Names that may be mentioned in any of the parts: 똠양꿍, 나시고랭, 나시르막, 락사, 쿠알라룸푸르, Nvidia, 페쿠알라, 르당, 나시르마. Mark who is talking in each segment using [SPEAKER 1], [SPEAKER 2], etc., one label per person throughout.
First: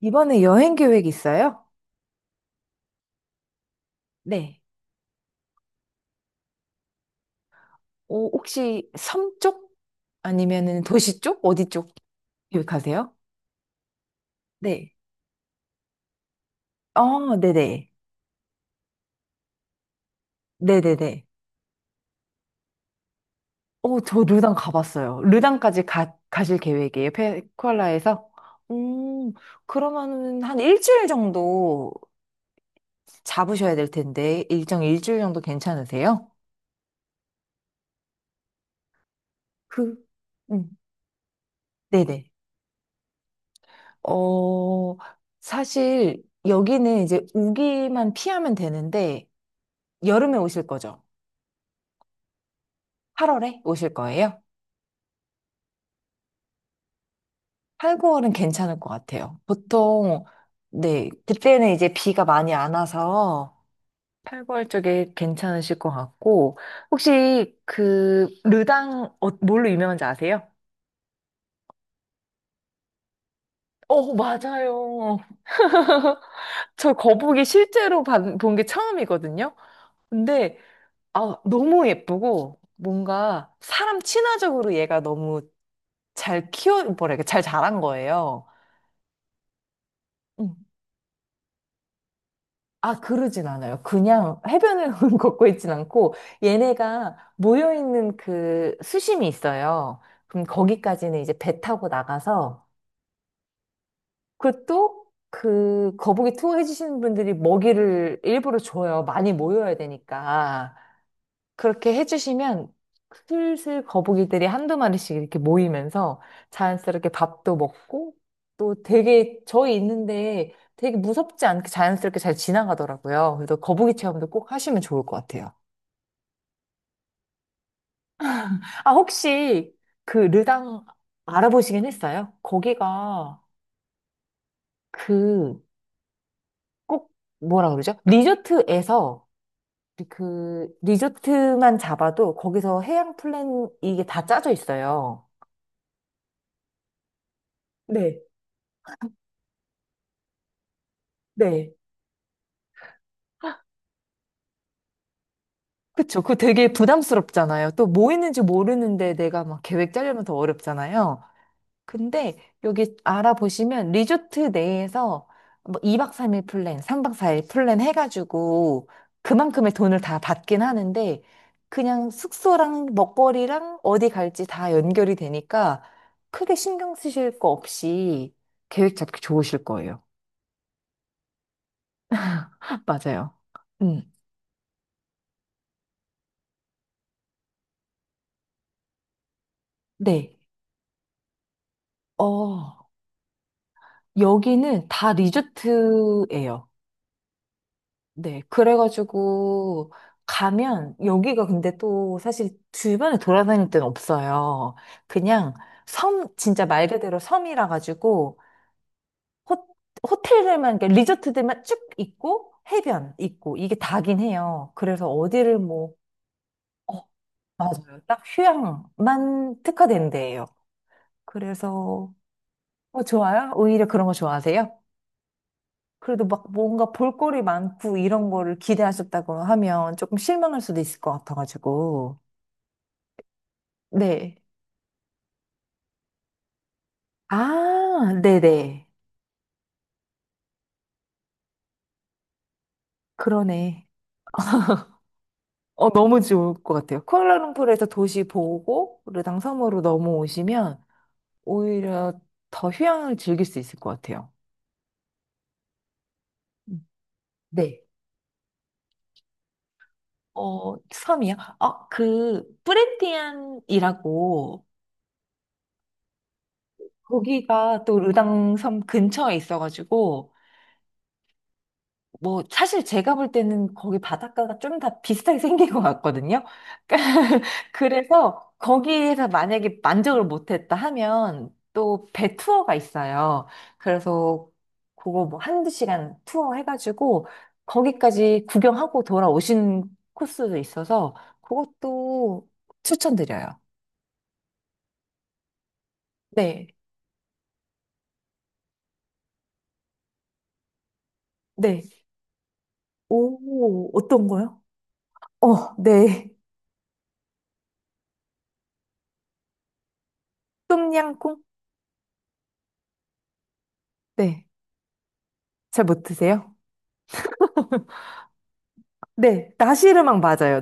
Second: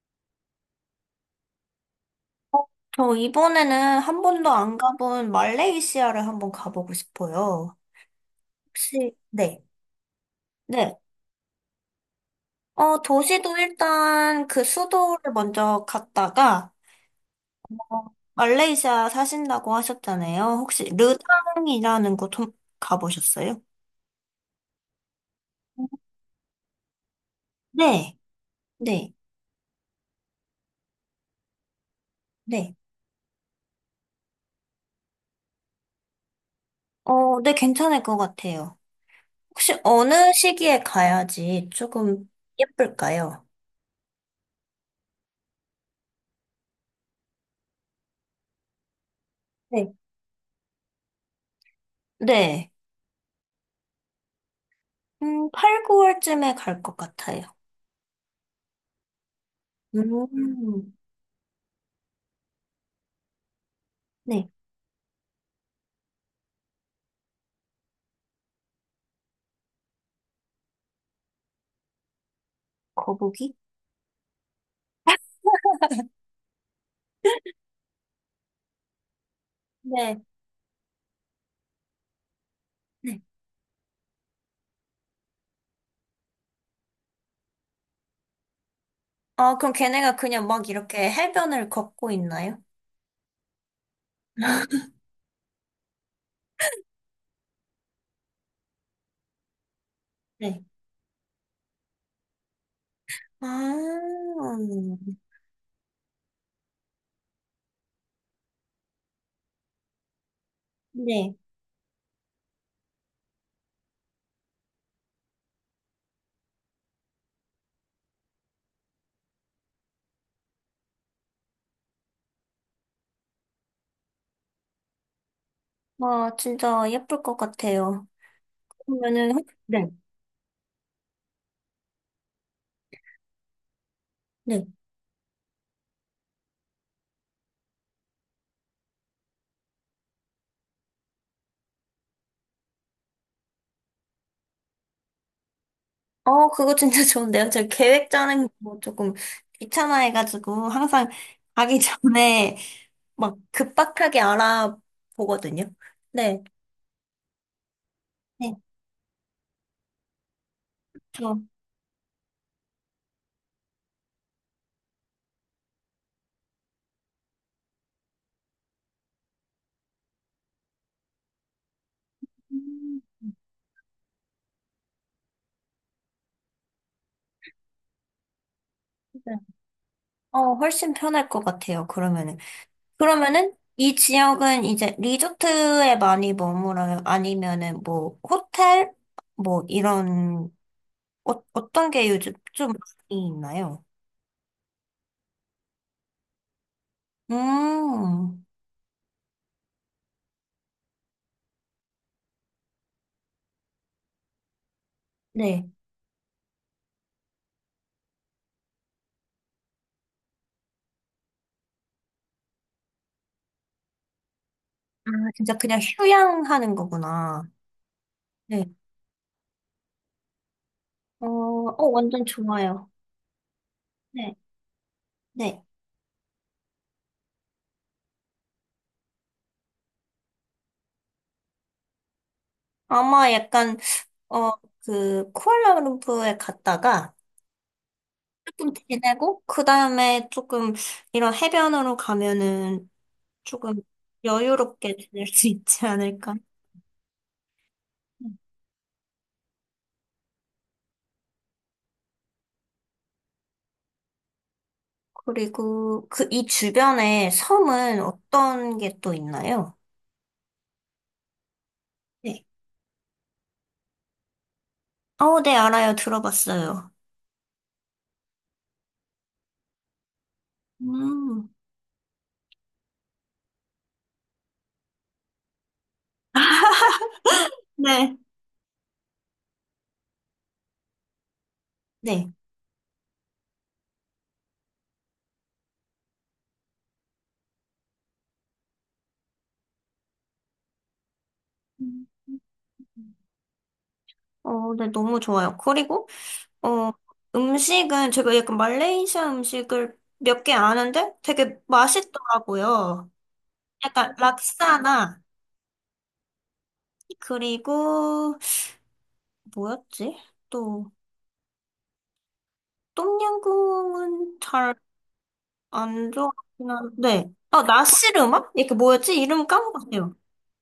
[SPEAKER 1] 이번에 여행 계획 있어요?
[SPEAKER 2] 어, 저 이번에는 한 번도
[SPEAKER 1] 네.
[SPEAKER 2] 안 가본 말레이시아를 한번 가보고 싶어요.
[SPEAKER 1] 오, 혹시
[SPEAKER 2] 혹시,
[SPEAKER 1] 섬
[SPEAKER 2] 네.
[SPEAKER 1] 쪽? 아니면은
[SPEAKER 2] 네.
[SPEAKER 1] 도시 쪽? 어디 쪽 계획하세요?
[SPEAKER 2] 도시도 일단 그
[SPEAKER 1] 네.
[SPEAKER 2] 수도를 먼저 갔다가,
[SPEAKER 1] 네네.
[SPEAKER 2] 어, 말레이시아 사신다고 하셨잖아요. 혹시
[SPEAKER 1] 네네네.
[SPEAKER 2] 르당이라는 곳 좀 가보셨어요?
[SPEAKER 1] 저 르당 가봤어요. 르당까지 가실 계획이에요.
[SPEAKER 2] 네.
[SPEAKER 1] 페쿠알라에서?
[SPEAKER 2] 네.
[SPEAKER 1] 음, 그러면은 한 일주일 정도
[SPEAKER 2] 네.
[SPEAKER 1] 잡으셔야 될 텐데, 일정 일주일 정도 괜찮으세요?
[SPEAKER 2] 네, 괜찮을 것 같아요. 혹시
[SPEAKER 1] 그,
[SPEAKER 2] 어느
[SPEAKER 1] 음,
[SPEAKER 2] 시기에 가야지 조금
[SPEAKER 1] 네네.
[SPEAKER 2] 예쁠까요?
[SPEAKER 1] 어, 사실 여기는 이제 우기만 피하면 되는데,
[SPEAKER 2] 네.
[SPEAKER 1] 여름에 오실 거죠?
[SPEAKER 2] 네.
[SPEAKER 1] 8월에 오실 거예요?
[SPEAKER 2] 8, 9월쯤에 갈 것 같아요.
[SPEAKER 1] 8, 9월은 괜찮을 것 같아요. 보통,
[SPEAKER 2] 음,
[SPEAKER 1] 네, 그때는 이제 비가 많이 안 와서 8,
[SPEAKER 2] 네.
[SPEAKER 1] 9월 쪽에 괜찮으실 것 같고, 혹시 그, 르당, 뭘로 유명한지 아세요?
[SPEAKER 2] 거북이?
[SPEAKER 1] 어, 맞아요. 저 거북이 실제로 본 게 처음이거든요.
[SPEAKER 2] 네.
[SPEAKER 1] 근데 아, 너무 예쁘고
[SPEAKER 2] 네.
[SPEAKER 1] 뭔가 사람 친화적으로 얘가 너무 잘 키워 뭐라 해잘 자란 거예요.
[SPEAKER 2] 아, 그럼 걔네가 그냥 막 이렇게 해변을 걷고 있나요?
[SPEAKER 1] 아, 그러진 않아요. 그냥 해변을 걷고 있진 않고, 얘네가 모여있는 그 수심이 있어요. 그럼
[SPEAKER 2] 네.
[SPEAKER 1] 거기까지는 이제 배 타고 나가서,
[SPEAKER 2] 아,
[SPEAKER 1] 그또 그 거북이 투어 해주시는 분들이 먹이를 일부러 줘요. 많이 모여야 되니까.
[SPEAKER 2] 네.
[SPEAKER 1] 그렇게 해주시면 슬슬 거북이들이 한두 마리씩 이렇게 모이면서 자연스럽게 밥도 먹고 또 되게 저희 있는데 되게 무섭지 않게 자연스럽게 잘 지나가더라고요. 그래서 거북이 체험도 꼭 하시면 좋을 것 같아요.
[SPEAKER 2] 와, 진짜 예쁠 것 같아요.
[SPEAKER 1] 아,
[SPEAKER 2] 그러면은,
[SPEAKER 1] 혹시
[SPEAKER 2] 네.
[SPEAKER 1] 그 르당 알아보시긴 했어요? 거기가
[SPEAKER 2] 네.
[SPEAKER 1] 그 꼭 뭐라 그러죠? 리조트에서 그 리조트만 잡아도 거기서 해양 플랜 이게 다 짜져 있어요.
[SPEAKER 2] 그거 진짜 좋은데요? 저 계획
[SPEAKER 1] 네.
[SPEAKER 2] 짜는 거 조금 귀찮아해가지고 항상
[SPEAKER 1] 네.
[SPEAKER 2] 가기 전에 막 급박하게 알아보거든요.
[SPEAKER 1] 그쵸. 그거
[SPEAKER 2] 네.
[SPEAKER 1] 되게 부담스럽잖아요. 또 뭐 있는지
[SPEAKER 2] 네.
[SPEAKER 1] 모르는데 내가 막 계획 짜려면 더 어렵잖아요.
[SPEAKER 2] 저,
[SPEAKER 1] 근데 여기 알아보시면 리조트 내에서 뭐 2박 3일 플랜, 3박 4일 플랜 해가지고 그만큼의 돈을 다 받긴 하는데 그냥 숙소랑
[SPEAKER 2] 음,
[SPEAKER 1] 먹거리랑 어디 갈지 다 연결이 되니까 크게 신경 쓰실 거 없이 계획 잡기
[SPEAKER 2] 네.
[SPEAKER 1] 좋으실 거예요.
[SPEAKER 2] 훨씬 편할 것 같아요, 그러면은.
[SPEAKER 1] 맞아요.
[SPEAKER 2] 그러면은 이
[SPEAKER 1] 음,
[SPEAKER 2] 지역은 이제 리조트에 많이 머물어요? 아니면은 뭐 호텔? 뭐
[SPEAKER 1] 네.
[SPEAKER 2] 이런 어떤 게 요즘 좀
[SPEAKER 1] 어,
[SPEAKER 2] 많이 있나요?
[SPEAKER 1] 여기는 다 리조트예요. 네,
[SPEAKER 2] 음,
[SPEAKER 1] 그래가지고 가면 여기가 근데 또 사실 주변에 돌아다닐 데는 없어요. 그냥
[SPEAKER 2] 네.
[SPEAKER 1] 섬, 진짜 말 그대로 섬이라 가지고 호, 호텔들만, 그러니까 리조트들만 쭉 있고 해변 있고 이게 다긴 해요. 그래서
[SPEAKER 2] 아, 진짜
[SPEAKER 1] 어디를
[SPEAKER 2] 그냥
[SPEAKER 1] 뭐,
[SPEAKER 2] 휴양하는
[SPEAKER 1] 어,
[SPEAKER 2] 거구나.
[SPEAKER 1] 맞아요. 딱
[SPEAKER 2] 네.
[SPEAKER 1] 휴양만 특화된 데예요. 그래서
[SPEAKER 2] 완전 좋아요.
[SPEAKER 1] 어, 좋아요? 오히려 그런 거
[SPEAKER 2] 네.
[SPEAKER 1] 좋아하세요?
[SPEAKER 2] 네.
[SPEAKER 1] 그래도 막 뭔가 볼거리 많고 이런 거를 기대하셨다고 하면 조금 실망할 수도 있을 것 같아가지고.
[SPEAKER 2] 아마 약간
[SPEAKER 1] 네.
[SPEAKER 2] 어, 그 쿠알라룸푸르에 갔다가
[SPEAKER 1] 아,
[SPEAKER 2] 조금
[SPEAKER 1] 네네.
[SPEAKER 2] 지내고 그 다음에 조금 이런 해변으로 가면은 조금
[SPEAKER 1] 그러네.
[SPEAKER 2] 여유롭게 지낼 수 있지
[SPEAKER 1] 어, 너무
[SPEAKER 2] 않을까?
[SPEAKER 1] 좋을 것 같아요. 쿠알라룸푸르에서 도시 보고 르당 섬으로 넘어오시면 오히려 더 휴양을 즐길 수 있을 것 같아요.
[SPEAKER 2] 그리고 그 이
[SPEAKER 1] 음.
[SPEAKER 2] 주변에
[SPEAKER 1] 네.
[SPEAKER 2] 섬은 어떤 게 또 있나요?
[SPEAKER 1] 어, 섬이요? 그,
[SPEAKER 2] 네.
[SPEAKER 1] 뿌레티안이라고
[SPEAKER 2] 네, 알아요. 들어봤어요.
[SPEAKER 1] 거기가 또 르당 섬 근처에 있어가지고
[SPEAKER 2] 음.
[SPEAKER 1] 뭐, 사실 제가 볼 때는 거기 바닷가가 좀 다 비슷하게 생긴 것 같거든요.
[SPEAKER 2] 네.
[SPEAKER 1] 그래서 거기에서 만약에 만족을 못했다 하면 또
[SPEAKER 2] 네.
[SPEAKER 1] 배 투어가 있어요. 그래서 그거 뭐 한두 시간 투어 해가지고 거기까지 구경하고 돌아오신 코스도 있어서
[SPEAKER 2] 음.
[SPEAKER 1] 그것도 추천드려요.
[SPEAKER 2] 네, 너무 좋아요. 그리고,
[SPEAKER 1] 네,
[SPEAKER 2] 어, 음식은 제가 약간 말레이시아 음식을 몇 개 아는데 되게
[SPEAKER 1] 네.
[SPEAKER 2] 맛있더라고요.
[SPEAKER 1] 오,
[SPEAKER 2] 약간
[SPEAKER 1] 어떤 거요?
[SPEAKER 2] 락사나,
[SPEAKER 1] 어, 네.
[SPEAKER 2] 그리고, 뭐였지? 또,
[SPEAKER 1] 똠양꿍?
[SPEAKER 2] 똠양꿍은
[SPEAKER 1] 네.
[SPEAKER 2] 잘
[SPEAKER 1] 잘 못
[SPEAKER 2] 안
[SPEAKER 1] 드세요?
[SPEAKER 2] 좋아하긴 한데, 나시르마? 이게 뭐였지? 이름
[SPEAKER 1] 네,
[SPEAKER 2] 까먹었어요.
[SPEAKER 1] 나시르막 맞아요.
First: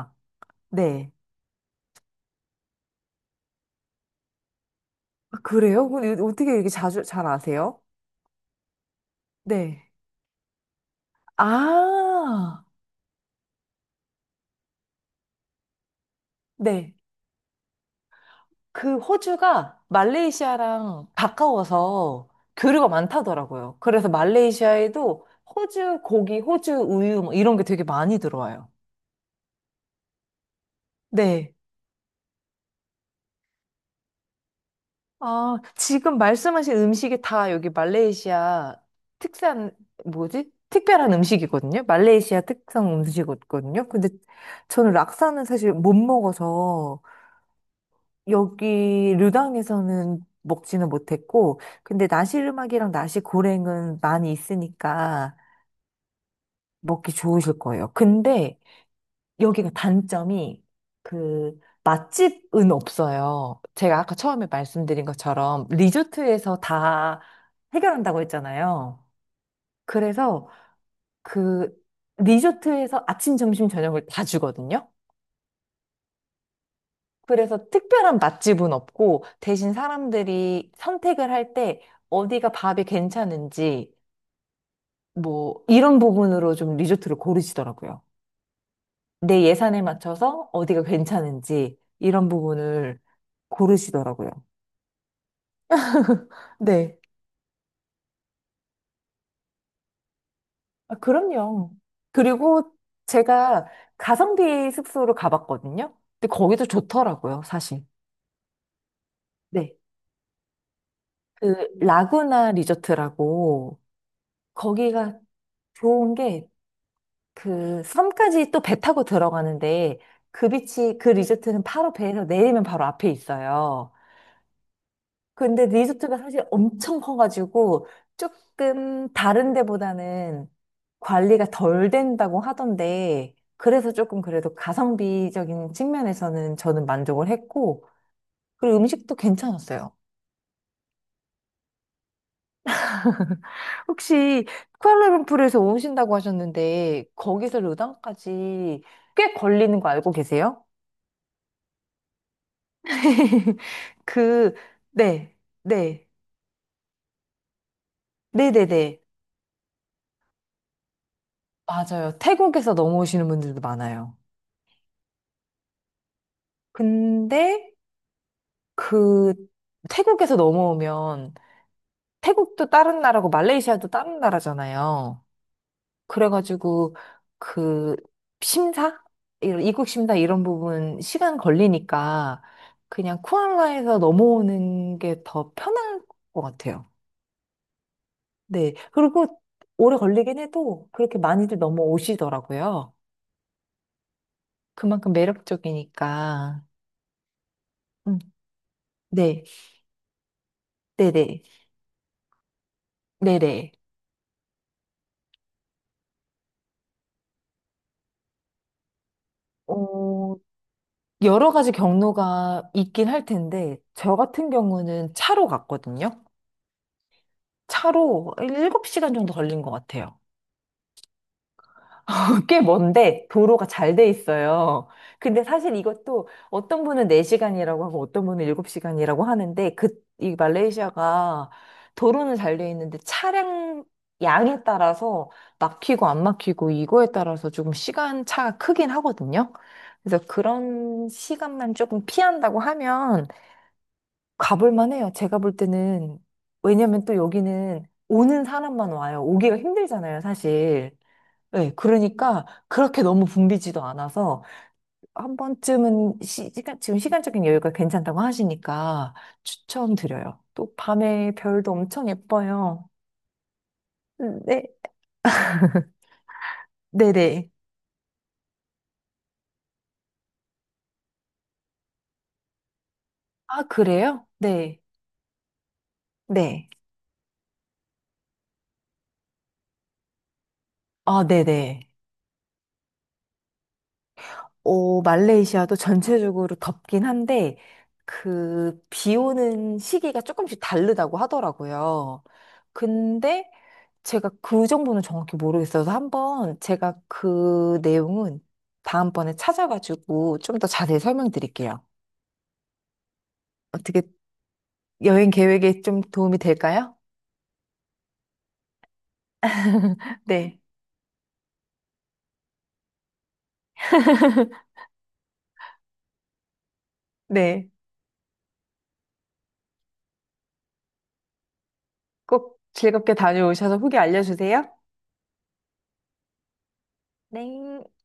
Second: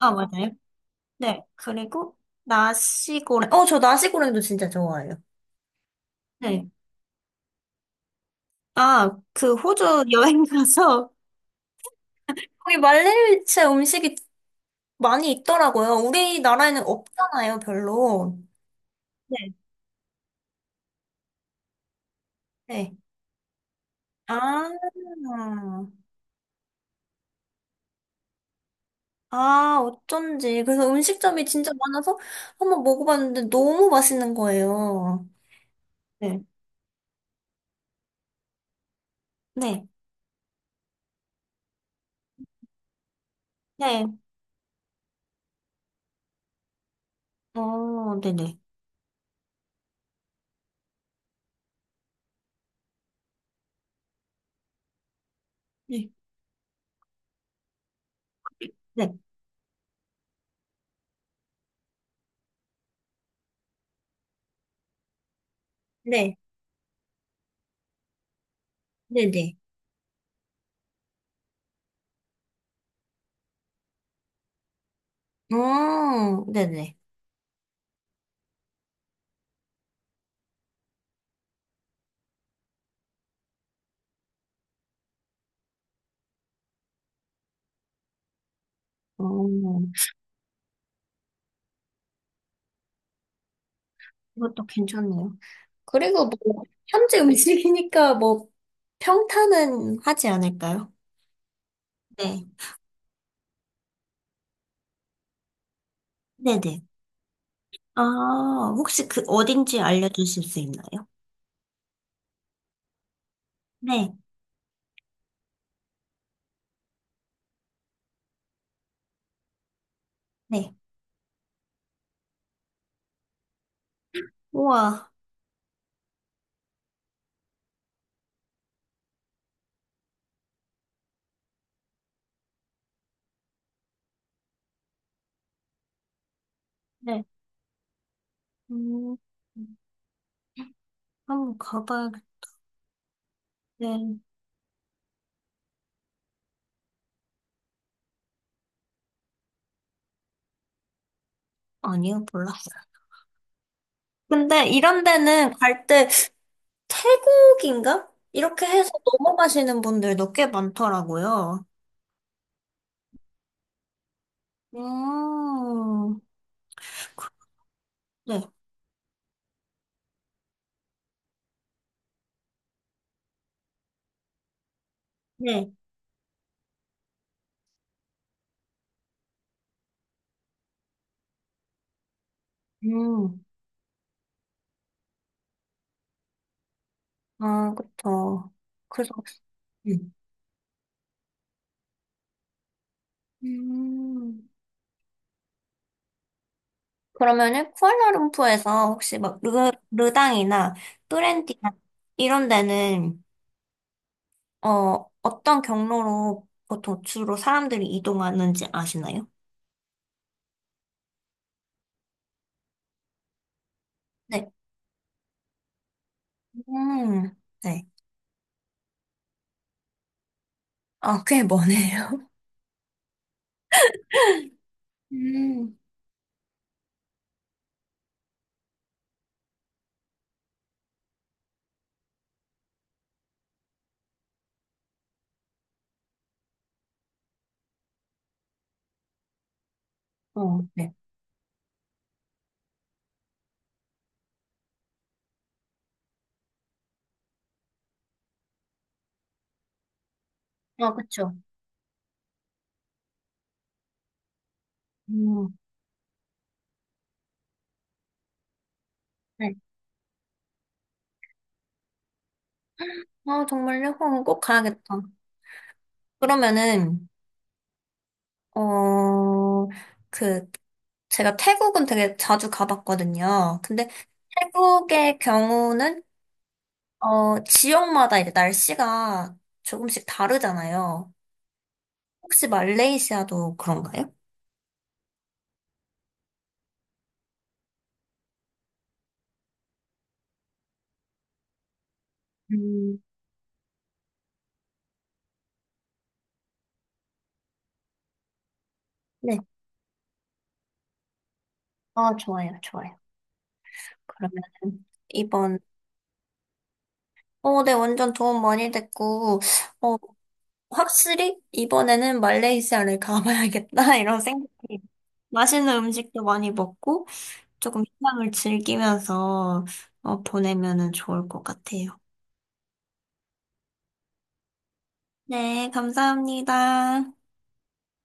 [SPEAKER 2] 아, 맞아요.
[SPEAKER 1] 네.
[SPEAKER 2] 네. 그리고, 나시고랭. 저 나시고랭도 진짜 좋아해요.
[SPEAKER 1] 아, 그래요? 근데 어떻게
[SPEAKER 2] 네.
[SPEAKER 1] 이렇게 자주 잘 아세요?
[SPEAKER 2] 아, 그
[SPEAKER 1] 네.
[SPEAKER 2] 호주 여행 가서,
[SPEAKER 1] 아,
[SPEAKER 2] 거기 말레이시아 음식이 많이 있더라고요. 우리나라에는
[SPEAKER 1] 네.
[SPEAKER 2] 없잖아요, 별로.
[SPEAKER 1] 그
[SPEAKER 2] 네.
[SPEAKER 1] 호주가 말레이시아랑 가까워서 교류가
[SPEAKER 2] 네.
[SPEAKER 1] 많다더라고요. 그래서
[SPEAKER 2] 아,
[SPEAKER 1] 말레이시아에도 호주 고기, 호주 우유 뭐 이런 게 되게 많이 들어와요.
[SPEAKER 2] 아, 어쩐지. 그래서 음식점이
[SPEAKER 1] 네.
[SPEAKER 2] 진짜 많아서 한번 먹어봤는데 너무 맛있는 거예요.
[SPEAKER 1] 아, 지금
[SPEAKER 2] 네.
[SPEAKER 1] 말씀하신 음식이 다 여기 말레이시아 특산,
[SPEAKER 2] 네.
[SPEAKER 1] 뭐지? 특별한 음식이거든요. 말레이시아 특성 음식이거든요. 근데
[SPEAKER 2] 네.
[SPEAKER 1] 저는 락사는 사실 못 먹어서
[SPEAKER 2] 어, 네네.
[SPEAKER 1] 여기 르당에서는 먹지는 못했고, 근데 나시르막이랑 나시고랭은 많이 있으니까
[SPEAKER 2] 네.
[SPEAKER 1] 먹기 좋으실 거예요. 근데
[SPEAKER 2] 네,
[SPEAKER 1] 여기가 단점이 그 맛집은 없어요. 제가 아까 처음에 말씀드린 것처럼
[SPEAKER 2] 네.
[SPEAKER 1] 리조트에서 다 해결한다고 했잖아요.
[SPEAKER 2] 네네.
[SPEAKER 1] 그래서 그 리조트에서 아침, 점심, 저녁을 다 주거든요.
[SPEAKER 2] 네네.
[SPEAKER 1] 그래서 특별한 맛집은 없고 대신 사람들이 선택을 할 때 어디가 밥이 괜찮은지 뭐 이런 부분으로 좀 리조트를 고르시더라고요.
[SPEAKER 2] 어,
[SPEAKER 1] 내 예산에 맞춰서 어디가 괜찮은지 이런 부분을 고르시더라고요.
[SPEAKER 2] 이것도 괜찮네요. 그리고 뭐,
[SPEAKER 1] 네.
[SPEAKER 2] 현지 음식이니까 뭐, 평탄은 하지 않을까요?
[SPEAKER 1] 아, 그럼요.
[SPEAKER 2] 네,
[SPEAKER 1] 그리고 제가 가성비 숙소로 가봤거든요. 근데 거기도
[SPEAKER 2] 네네.
[SPEAKER 1] 좋더라고요, 사실.
[SPEAKER 2] 아, 혹시 그
[SPEAKER 1] 네.
[SPEAKER 2] 어딘지 알려주실 수 있나요?
[SPEAKER 1] 그 라구나 리조트라고
[SPEAKER 2] 네,
[SPEAKER 1] 거기가 좋은 게 그 섬까지 또 배 타고 들어가는데 그
[SPEAKER 2] 네.
[SPEAKER 1] 비치 그 리조트는 바로 배에서 내리면 바로 앞에 있어요.
[SPEAKER 2] 우와,
[SPEAKER 1] 근데 리조트가 사실 엄청 커가지고 조금 다른 데보다는 관리가 덜 된다고 하던데 그래서 조금 그래도 가성비적인 측면에서는 저는
[SPEAKER 2] 네.
[SPEAKER 1] 만족을 했고 그리고 음식도
[SPEAKER 2] 음,
[SPEAKER 1] 괜찮았어요.
[SPEAKER 2] 한번 가봐야겠네.
[SPEAKER 1] 혹시 쿠알라룸푸르에서 오신다고 하셨는데 거기서 르당까지 꽤 걸리는 거 알고 계세요?
[SPEAKER 2] 아니요, 몰랐어요.
[SPEAKER 1] 그,
[SPEAKER 2] 근데 이런
[SPEAKER 1] 네,
[SPEAKER 2] 데는 갈
[SPEAKER 1] 네,
[SPEAKER 2] 때 태국인가? 이렇게 해서
[SPEAKER 1] 네네네.
[SPEAKER 2] 넘어가시는 분들도 꽤 많더라고요.
[SPEAKER 1] 맞아요. 태국에서 넘어오시는 분들도 많아요.
[SPEAKER 2] 음,
[SPEAKER 1] 근데
[SPEAKER 2] 네,
[SPEAKER 1] 그 태국에서 넘어오면 태국도 다른 나라고 말레이시아도 다른 나라잖아요.
[SPEAKER 2] 네,
[SPEAKER 1] 그래가지고 그 심사? 이런 입국 심사 이런 부분 시간 걸리니까 그냥
[SPEAKER 2] 음,
[SPEAKER 1] 쿠알라에서 넘어오는 게 더 편할 것 같아요.
[SPEAKER 2] 아, 그쵸.
[SPEAKER 1] 네.
[SPEAKER 2] 그래서,
[SPEAKER 1] 그리고 오래
[SPEAKER 2] 음.
[SPEAKER 1] 걸리긴 해도 그렇게 많이들 넘어오시더라고요.
[SPEAKER 2] 음.
[SPEAKER 1] 그만큼 매력적이니까.
[SPEAKER 2] 그러면은,
[SPEAKER 1] 음,
[SPEAKER 2] 쿠알라룸푸르에서 혹시 막,
[SPEAKER 1] 네.
[SPEAKER 2] 르당이나
[SPEAKER 1] 네네.
[SPEAKER 2] 뿌렌디나 이런 데는,
[SPEAKER 1] 네네.
[SPEAKER 2] 어떤 경로로 보통 주로 사람들이 이동하는지 아시나요?
[SPEAKER 1] 어, 여러 가지 경로가 있긴 할 텐데, 저 같은
[SPEAKER 2] 네.
[SPEAKER 1] 경우는 차로 갔거든요.
[SPEAKER 2] 음, 네.
[SPEAKER 1] 차로 7시간 정도 걸린 것 같아요.
[SPEAKER 2] 아, 꽤 머네요.
[SPEAKER 1] 꽤 먼데 도로가 잘 돼 있어요. 근데 사실
[SPEAKER 2] 음,
[SPEAKER 1] 이것도 어떤 분은 4시간이라고 하고 어떤 분은 7시간이라고 하는데, 그, 이 말레이시아가 도로는 잘 돼 있는데 차량 양에 따라서 막히고 안 막히고 이거에 따라서 조금 시간 차가 크긴 하거든요. 그래서
[SPEAKER 2] 네.
[SPEAKER 1] 그런 시간만 조금 피한다고 하면 가볼 만해요. 제가 볼 때는. 왜냐면 또 여기는 오는 사람만 와요. 오기가 힘들잖아요,
[SPEAKER 2] 아,
[SPEAKER 1] 사실.
[SPEAKER 2] 그쵸.
[SPEAKER 1] 네, 그러니까 그렇게 너무 붐비지도 않아서 한
[SPEAKER 2] 음.
[SPEAKER 1] 번쯤은 간 지금 시간적인 여유가 괜찮다고 하시니까
[SPEAKER 2] 네.
[SPEAKER 1] 추천드려요. 또 밤에 별도 엄청 예뻐요.
[SPEAKER 2] 아, 정말요? 그럼 꼭
[SPEAKER 1] 네,
[SPEAKER 2] 가야겠다. 그러면은,
[SPEAKER 1] 네네.
[SPEAKER 2] 어, 그, 제가 태국은 되게 자주 가봤거든요.
[SPEAKER 1] 아,
[SPEAKER 2] 근데
[SPEAKER 1] 그래요? 네,
[SPEAKER 2] 태국의 경우는,
[SPEAKER 1] 네.
[SPEAKER 2] 지역마다 이제 날씨가 조금씩 다르잖아요.
[SPEAKER 1] 아, 네네.
[SPEAKER 2] 혹시 말레이시아도 그런가요?
[SPEAKER 1] 오, 말레이시아도 전체적으로 덥긴 한데, 그, 비 오는 시기가 조금씩 다르다고 하더라고요.
[SPEAKER 2] 음,
[SPEAKER 1] 근데 제가 그 정보는 정확히 모르겠어서 한번 제가 그 내용은 다음번에
[SPEAKER 2] 네.
[SPEAKER 1] 찾아가지고 좀 더 자세히 설명드릴게요.
[SPEAKER 2] 아, 좋아요, 좋아요.
[SPEAKER 1] 어떻게
[SPEAKER 2] 그러면은,
[SPEAKER 1] 여행
[SPEAKER 2] 이번,
[SPEAKER 1] 계획에 좀 도움이 될까요?
[SPEAKER 2] 네, 완전 도움 많이 됐고, 어,
[SPEAKER 1] 네.
[SPEAKER 2] 확실히 이번에는 말레이시아를 가봐야겠다 이런 생각이 맛있는 음식도 많이 먹고
[SPEAKER 1] 네.
[SPEAKER 2] 조금 휴양을 즐기면서 보내면은 좋을 것 같아요.
[SPEAKER 1] 꼭 즐겁게 다녀오셔서 후기 알려주세요.
[SPEAKER 2] 네, 감사합니다.
[SPEAKER 1] 네.